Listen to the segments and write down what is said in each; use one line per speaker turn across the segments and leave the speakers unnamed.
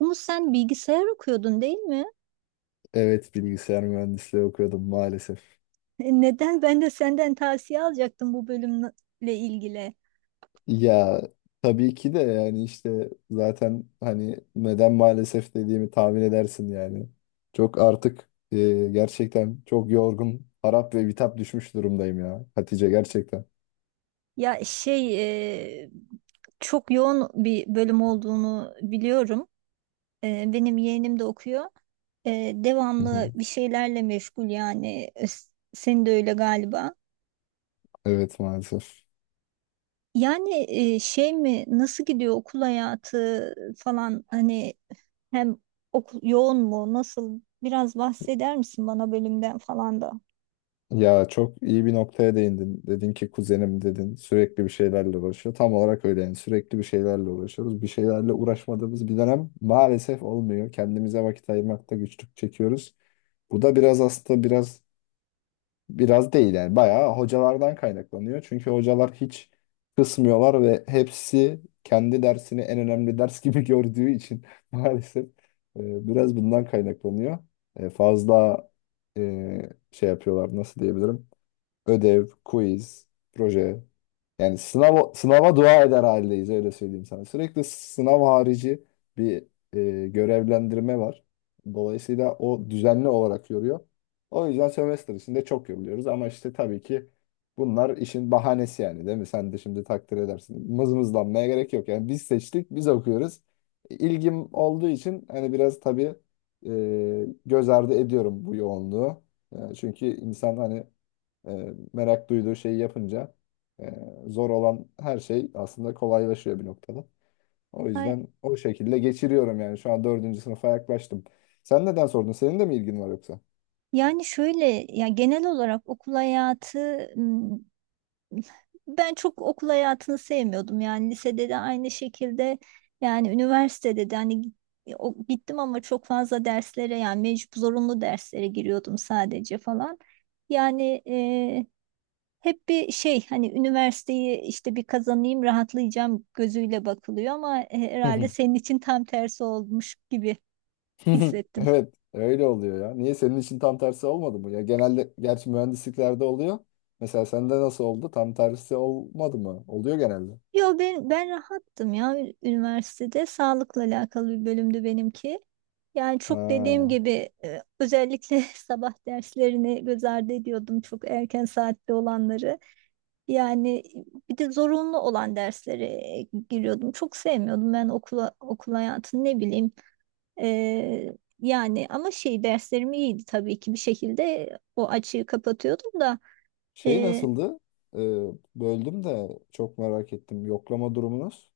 Umut, sen bilgisayar okuyordun, değil mi?
Evet bilgisayar mühendisliği okuyordum maalesef.
Neden ben de senden tavsiye alacaktım bu bölümle ilgili?
Ya tabii ki de yani işte zaten hani neden maalesef dediğimi tahmin edersin yani. Çok artık gerçekten çok yorgun, harap ve bitap düşmüş durumdayım ya Hatice gerçekten.
Ya şey e, Çok yoğun bir bölüm olduğunu biliyorum. Benim yeğenim de okuyor.
Hı hı.
Devamlı bir şeylerle meşgul yani. Senin de öyle galiba.
Evet maalesef.
Yani e, şey mi nasıl gidiyor okul hayatı falan, hani hem okul yoğun mu, nasıl? Biraz bahseder misin bana bölümden falan
Ya çok iyi bir noktaya değindin. Dedin ki kuzenim dedin sürekli bir şeylerle uğraşıyor. Tam olarak öyle yani sürekli bir şeylerle uğraşıyoruz. Bir şeylerle uğraşmadığımız bir dönem maalesef olmuyor. Kendimize vakit ayırmakta güçlük çekiyoruz. Bu da biraz aslında biraz biraz değil yani bayağı hocalardan kaynaklanıyor. Çünkü hocalar hiç kısmıyorlar ve hepsi kendi dersini en önemli ders gibi gördüğü için maalesef biraz bundan kaynaklanıyor. Fazla şey yapıyorlar, nasıl diyebilirim? Ödev, quiz, proje. Yani sınav, sınava dua eder haldeyiz, öyle söyleyeyim sana. Sürekli sınav harici bir görevlendirme var. Dolayısıyla o düzenli olarak yoruyor. O yüzden sömestr içinde çok yoruluyoruz ama işte tabii ki bunlar işin bahanesi yani, değil mi? Sen de şimdi takdir edersin. Mızmızlanmaya gerek yok. Yani biz seçtik, biz okuyoruz. İlgim olduğu için hani biraz tabii göz ardı ediyorum bu yoğunluğu. Yani çünkü insan hani e, merak duyduğu şeyi yapınca e, zor olan her şey aslında kolaylaşıyor bir noktada. O
da?
yüzden o şekilde geçiriyorum yani. Şu an dördüncü sınıfa yaklaştım. Sen neden sordun? Senin de mi ilgin var yoksa?
Yani şöyle, ya genel olarak okul hayatı, m, ben çok okul hayatını sevmiyordum, yani lisede de aynı şekilde, yani üniversitede de hani gittim ama çok fazla derslere, yani mecbur zorunlu derslere giriyordum sadece falan. Yani e, Hep bir şey, hani üniversiteyi işte bir kazanayım rahatlayacağım gözüyle bakılıyor, ama
Hı
herhalde
hı.
senin için tam tersi olmuş gibi hissettim.
Evet, öyle oluyor ya. Niye, senin için tam tersi olmadı mı? Ya genelde gerçi mühendisliklerde oluyor. Mesela sende nasıl oldu? Tam tersi olmadı mı? Oluyor genelde.
Yo, ben rahattım ya. Üniversitede sağlıkla alakalı bir bölümdü benimki. Yani çok, dediğim
Ha.
gibi, özellikle sabah derslerini göz ardı ediyordum, çok erken saatte olanları. Yani bir de zorunlu olan derslere giriyordum. Çok sevmiyordum ben okula, okul hayatını, ne bileyim. E, yani ama şey, derslerim iyiydi tabii ki, bir şekilde o açığı kapatıyordum da.
Şey nasıldı? Ee, Böldüm de çok merak ettim. Yoklama durumunuz.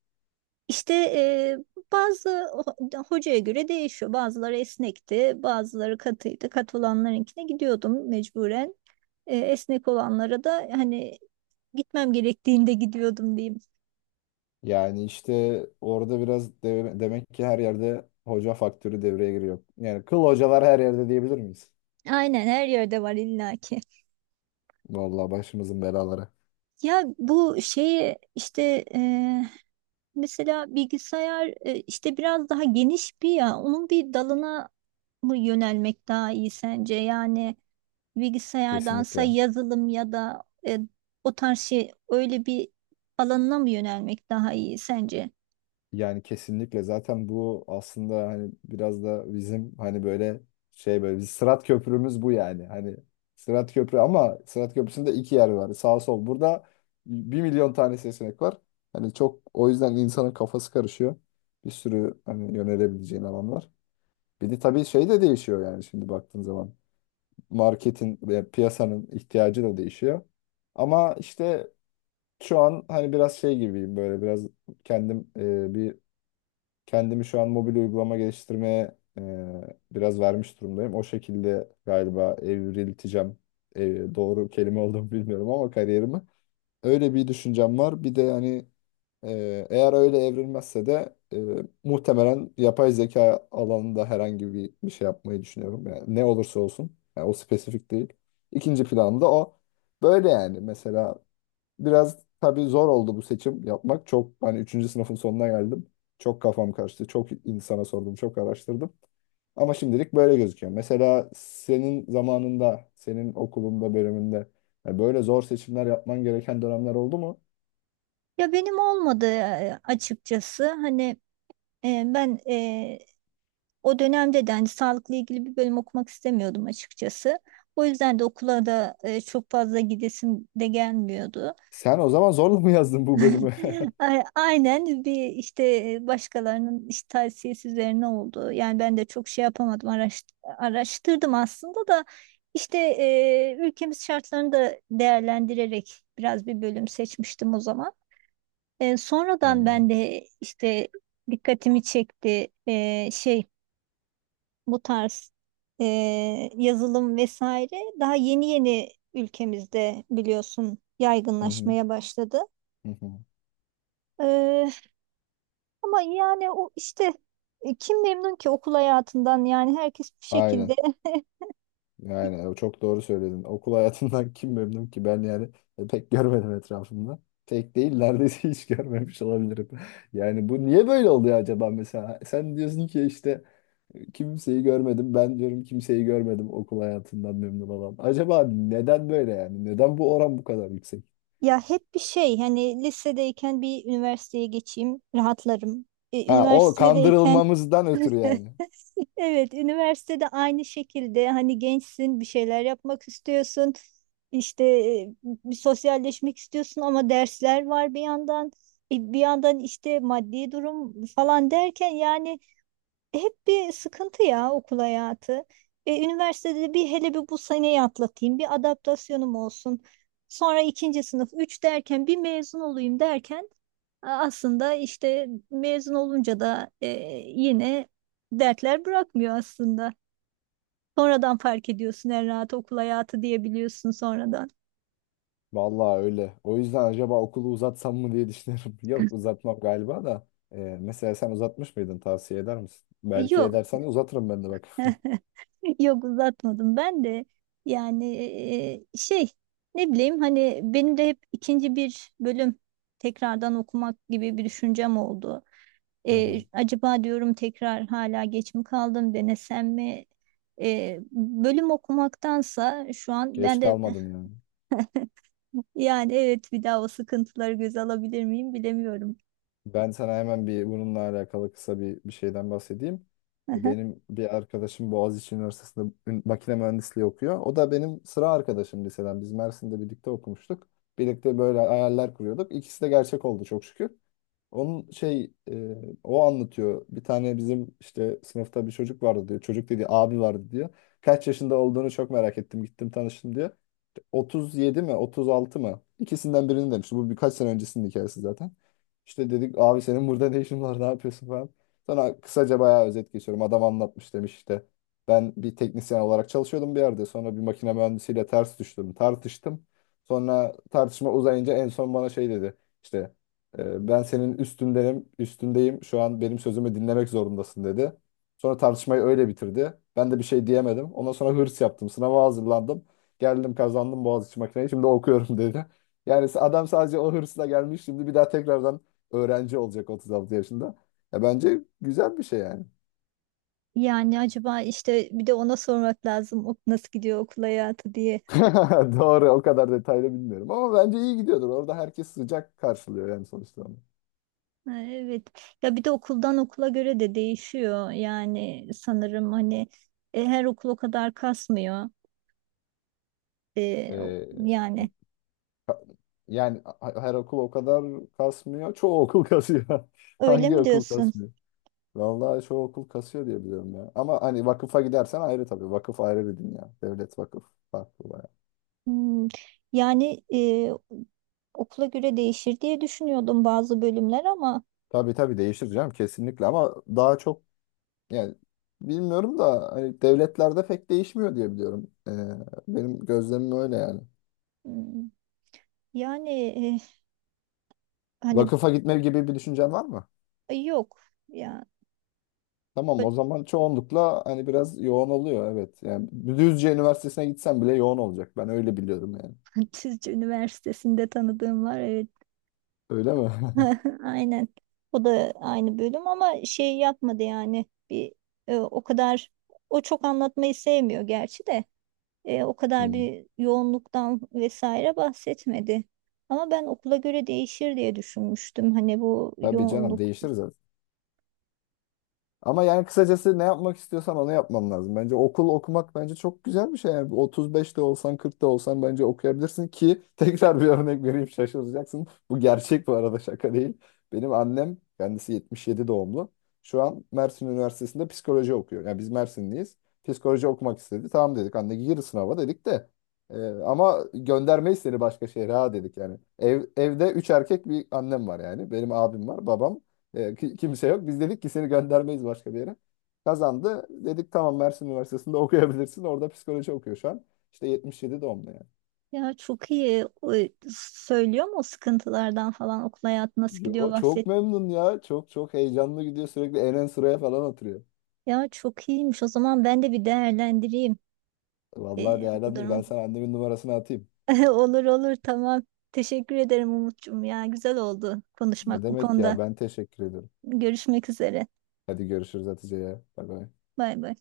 İşte e, Bazı hocaya göre değişiyor. Bazıları esnekti, bazıları katıydı. Katı olanlarınkine gidiyordum mecburen. Esnek olanlara da hani gitmem gerektiğinde gidiyordum diyeyim.
Yani işte orada biraz demek ki her yerde hoca faktörü devreye giriyor. Yani kıl hocalar her yerde diyebilir miyiz?
Aynen, her yerde var illaki.
Vallahi başımızın belaları.
Ya bu şeyi işte e, Mesela bilgisayar, işte biraz daha geniş bir, ya onun bir dalına mı yönelmek daha iyi sence? Yani bilgisayardansa
Kesinlikle.
yazılım ya da o tarz şey, öyle bir alanına mı yönelmek daha iyi sence?
Yani kesinlikle zaten bu aslında hani biraz da bizim hani böyle şey, böyle biz Sırat Köprümüz bu yani. Hani Sırat Köprü ama Sırat Köprüsü'nde iki yer var, sağ sol. Burada bir milyon tane seçenek var. Hani çok, o yüzden insanın kafası karışıyor. Bir sürü hani yönelebileceğin alan var. Bir de tabii şey de değişiyor yani şimdi baktığın zaman. Marketin ve piyasanın ihtiyacı da değişiyor. Ama işte şu an hani biraz şey gibiyim, böyle biraz kendim Kendimi şu an mobil uygulama geliştirmeye biraz vermiş durumdayım. O şekilde galiba evrilteceğim. Doğru kelime olduğunu bilmiyorum ama kariyerimi. Öyle bir düşüncem var. Bir de hani eğer öyle evrilmezse de muhtemelen yapay zeka alanında herhangi bir şey yapmayı düşünüyorum. Yani ne olursa olsun. Yani o spesifik değil. İkinci planım da o. Böyle yani. Mesela biraz tabii zor oldu bu seçim yapmak. Çok hani üçüncü sınıfın sonuna geldim. Çok kafam karıştı. Çok insana sordum, çok araştırdım. Ama şimdilik böyle gözüküyor. Mesela senin zamanında, senin okulunda, bölümünde yani böyle zor seçimler yapman gereken dönemler oldu mu?
Ya benim olmadı açıkçası. Hani e, ben e, o dönemde de hani sağlıkla ilgili bir bölüm okumak istemiyordum açıkçası. O yüzden de okula da çok fazla gidesim de gelmiyordu.
Sen o zaman zorla mı yazdın bu bölümü?
Aynen, bir işte başkalarının işte tavsiyesi üzerine oldu. Yani ben de çok şey yapamadım, araştırdım aslında da işte, ülkemiz şartlarını da değerlendirerek biraz bir bölüm seçmiştim o zaman.
Ha,
Sonradan ben de işte dikkatimi çekti, şey, bu tarz e, yazılım vesaire daha yeni yeni ülkemizde, biliyorsun,
hı hı,
yaygınlaşmaya başladı.
hı hı.
Ama yani o işte, kim memnun ki okul hayatından, yani herkes bir şekilde
Aynen. Yani çok doğru söyledin. Okul hayatından kim memnun ki? Ben yani pek görmedim etrafımda. Tek değil, neredeyse hiç görmemiş olabilirim. Yani bu niye böyle oluyor acaba mesela? Sen diyorsun ki işte kimseyi görmedim. Ben diyorum kimseyi görmedim okul hayatından memnun olan. Acaba neden böyle yani? Neden bu oran bu kadar yüksek?
ya hep bir şey, hani lisedeyken bir üniversiteye geçeyim rahatlarım.
Ha, o
Üniversitedeyken
kandırılmamızdan ötürü yani.
evet, üniversitede aynı şekilde, hani gençsin, bir şeyler yapmak istiyorsun, işte bir sosyalleşmek istiyorsun, ama dersler var bir yandan, bir yandan işte maddi durum falan derken, yani hep bir sıkıntı ya okul hayatı. Üniversitede bir, hele bir bu seneyi atlatayım, bir adaptasyonum olsun. Sonra ikinci sınıf, üç derken, bir mezun olayım derken. Aslında işte mezun olunca da yine dertler bırakmıyor aslında. Sonradan fark ediyorsun, en rahat okul hayatı diyebiliyorsun sonradan.
Vallahi öyle. O yüzden acaba okulu uzatsam mı diye düşünüyorum. Yok, uzatmam galiba da. Mesela sen uzatmış mıydın? Tavsiye eder misin? Belki
Yok.
edersen uzatırım ben de bak.
Yok, uzatmadım ben de. Yani, ne bileyim, hani benim de hep ikinci bir bölüm tekrardan okumak gibi bir düşüncem oldu.
Hı hı.
Acaba diyorum, tekrar, hala geç mi kaldım, denesem mi? Bölüm okumaktansa şu an
Geç
ben de,
kalmadın yani.
yani, evet, bir daha o sıkıntıları göze alabilir miyim bilemiyorum.
Ben sana hemen bir bununla alakalı kısa bir şeyden bahsedeyim.
Aha.
Benim bir arkadaşım Boğaziçi Üniversitesi'nde makine mühendisliği okuyor. O da benim sıra arkadaşım liseden. Biz Mersin'de birlikte okumuştuk. Birlikte böyle hayaller kuruyorduk. İkisi de gerçek oldu, çok şükür. Onun o anlatıyor. Bir tane bizim işte sınıfta bir çocuk vardı diyor. Çocuk dediği abi vardı diyor. Kaç yaşında olduğunu çok merak ettim. Gittim tanıştım diyor. 37 mi 36 mı? İkisinden birini demişti. Bu birkaç sene öncesinin hikayesi zaten. İşte dedik abi senin burada ne işin var, ne yapıyorsun falan. Sonra kısaca bayağı özet geçiyorum. Adam anlatmış, demiş işte. Ben bir teknisyen olarak çalışıyordum bir yerde. Sonra bir makine mühendisiyle ters düştüm. Tartıştım. Sonra tartışma uzayınca en son bana şey dedi. İşte ben senin üstündenim, üstündeyim. Şu an benim sözümü dinlemek zorundasın, dedi. Sonra tartışmayı öyle bitirdi. Ben de bir şey diyemedim. Ondan sonra hırs yaptım. Sınava hazırlandım. Geldim, kazandım Boğaziçi makineyi, şimdi okuyorum dedi. Yani adam sadece o hırsla gelmiş, şimdi bir daha tekrardan öğrenci olacak 36 yaşında. Ya bence güzel bir şey yani.
Yani acaba işte bir de ona sormak lazım, ok nasıl gidiyor okul hayatı diye.
Doğru, o kadar detaylı bilmiyorum ama bence iyi gidiyordur. Orada herkes sıcak karşılıyor yani sonuçta. Onu.
Ha, evet, ya bir de okuldan okula göre de değişiyor yani, sanırım hani her okul o kadar kasmıyor.
Ee,
Yani,
Yani her okul o kadar kasmıyor. Çoğu okul kasıyor.
öyle
Hangi
mi
okul
diyorsun?
kasmıyor? Vallahi çoğu okul kasıyor diye biliyorum ya. Ama hani vakıfa gidersen ayrı tabii. Vakıf ayrı bir dünya. Devlet, vakıf farklı.
Hmm. Yani, okula göre değişir diye düşünüyordum, bazı bölümler ama.
Tabii tabii, değiştireceğim kesinlikle ama daha çok yani bilmiyorum da hani devletlerde pek değişmiyor diye biliyorum. Benim gözlemim öyle yani.
Hmm, yani e, hani
Vakıfa gitme gibi bir düşüncen var mı?
yok ya.
Tamam, o zaman çoğunlukla hani biraz yoğun oluyor, evet. Yani Düzce Üniversitesi'ne gitsem bile yoğun olacak. Ben öyle biliyorum yani.
Çizci Üniversitesi'nde tanıdığım var, evet.
Öyle mi?
Aynen. O da aynı bölüm, ama şey yapmadı yani, bir o kadar, o çok anlatmayı sevmiyor gerçi de, o kadar
Hmm.
bir yoğunluktan vesaire bahsetmedi. Ama ben okula göre değişir diye düşünmüştüm, hani bu
Tabii canım,
yoğunluk.
değiştiririz. Ama yani kısacası ne yapmak istiyorsan onu yapman lazım. Bence okul okumak, bence çok güzel bir şey. Yani 35'te olsan 40'ta olsan bence okuyabilirsin ki tekrar bir örnek vereyim, şaşıracaksın. Bu gerçek bu arada, şaka değil. Benim annem kendisi 77 doğumlu. Şu an Mersin Üniversitesi'nde psikoloji okuyor. Yani biz Mersinliyiz. Psikoloji okumak istedi. Tamam dedik, anne gir sınava dedik de. Ama göndermeyiz seni başka şehre ha, dedik yani. Evde 3 erkek bir annem var yani. Benim abim var, babam. Kimse yok. Biz dedik ki seni göndermeyiz başka bir yere. Kazandı. Dedik tamam, Mersin Üniversitesi'nde okuyabilirsin. Orada psikoloji okuyor şu an. İşte 77 doğumlu yani.
Ya çok iyi, o söylüyor mu, o sıkıntılardan falan okul hayatı nasıl gidiyor,
Yo, çok
bahset.
memnun ya. Çok çok heyecanlı gidiyor. Sürekli en ön sıraya falan oturuyor.
Ya çok iyiymiş o zaman, ben de bir değerlendireyim
Vallahi
bu
değerlendir. Ben
durum.
sana annemin numarasını atayım.
Olur olur, tamam. Teşekkür ederim Umut'cum ya. Güzel oldu
Ne
konuşmak bu
demek
konuda.
ya? Ben teşekkür ederim.
Görüşmek üzere.
Hadi görüşürüz Hatice ya. Bay bay.
Bay bay.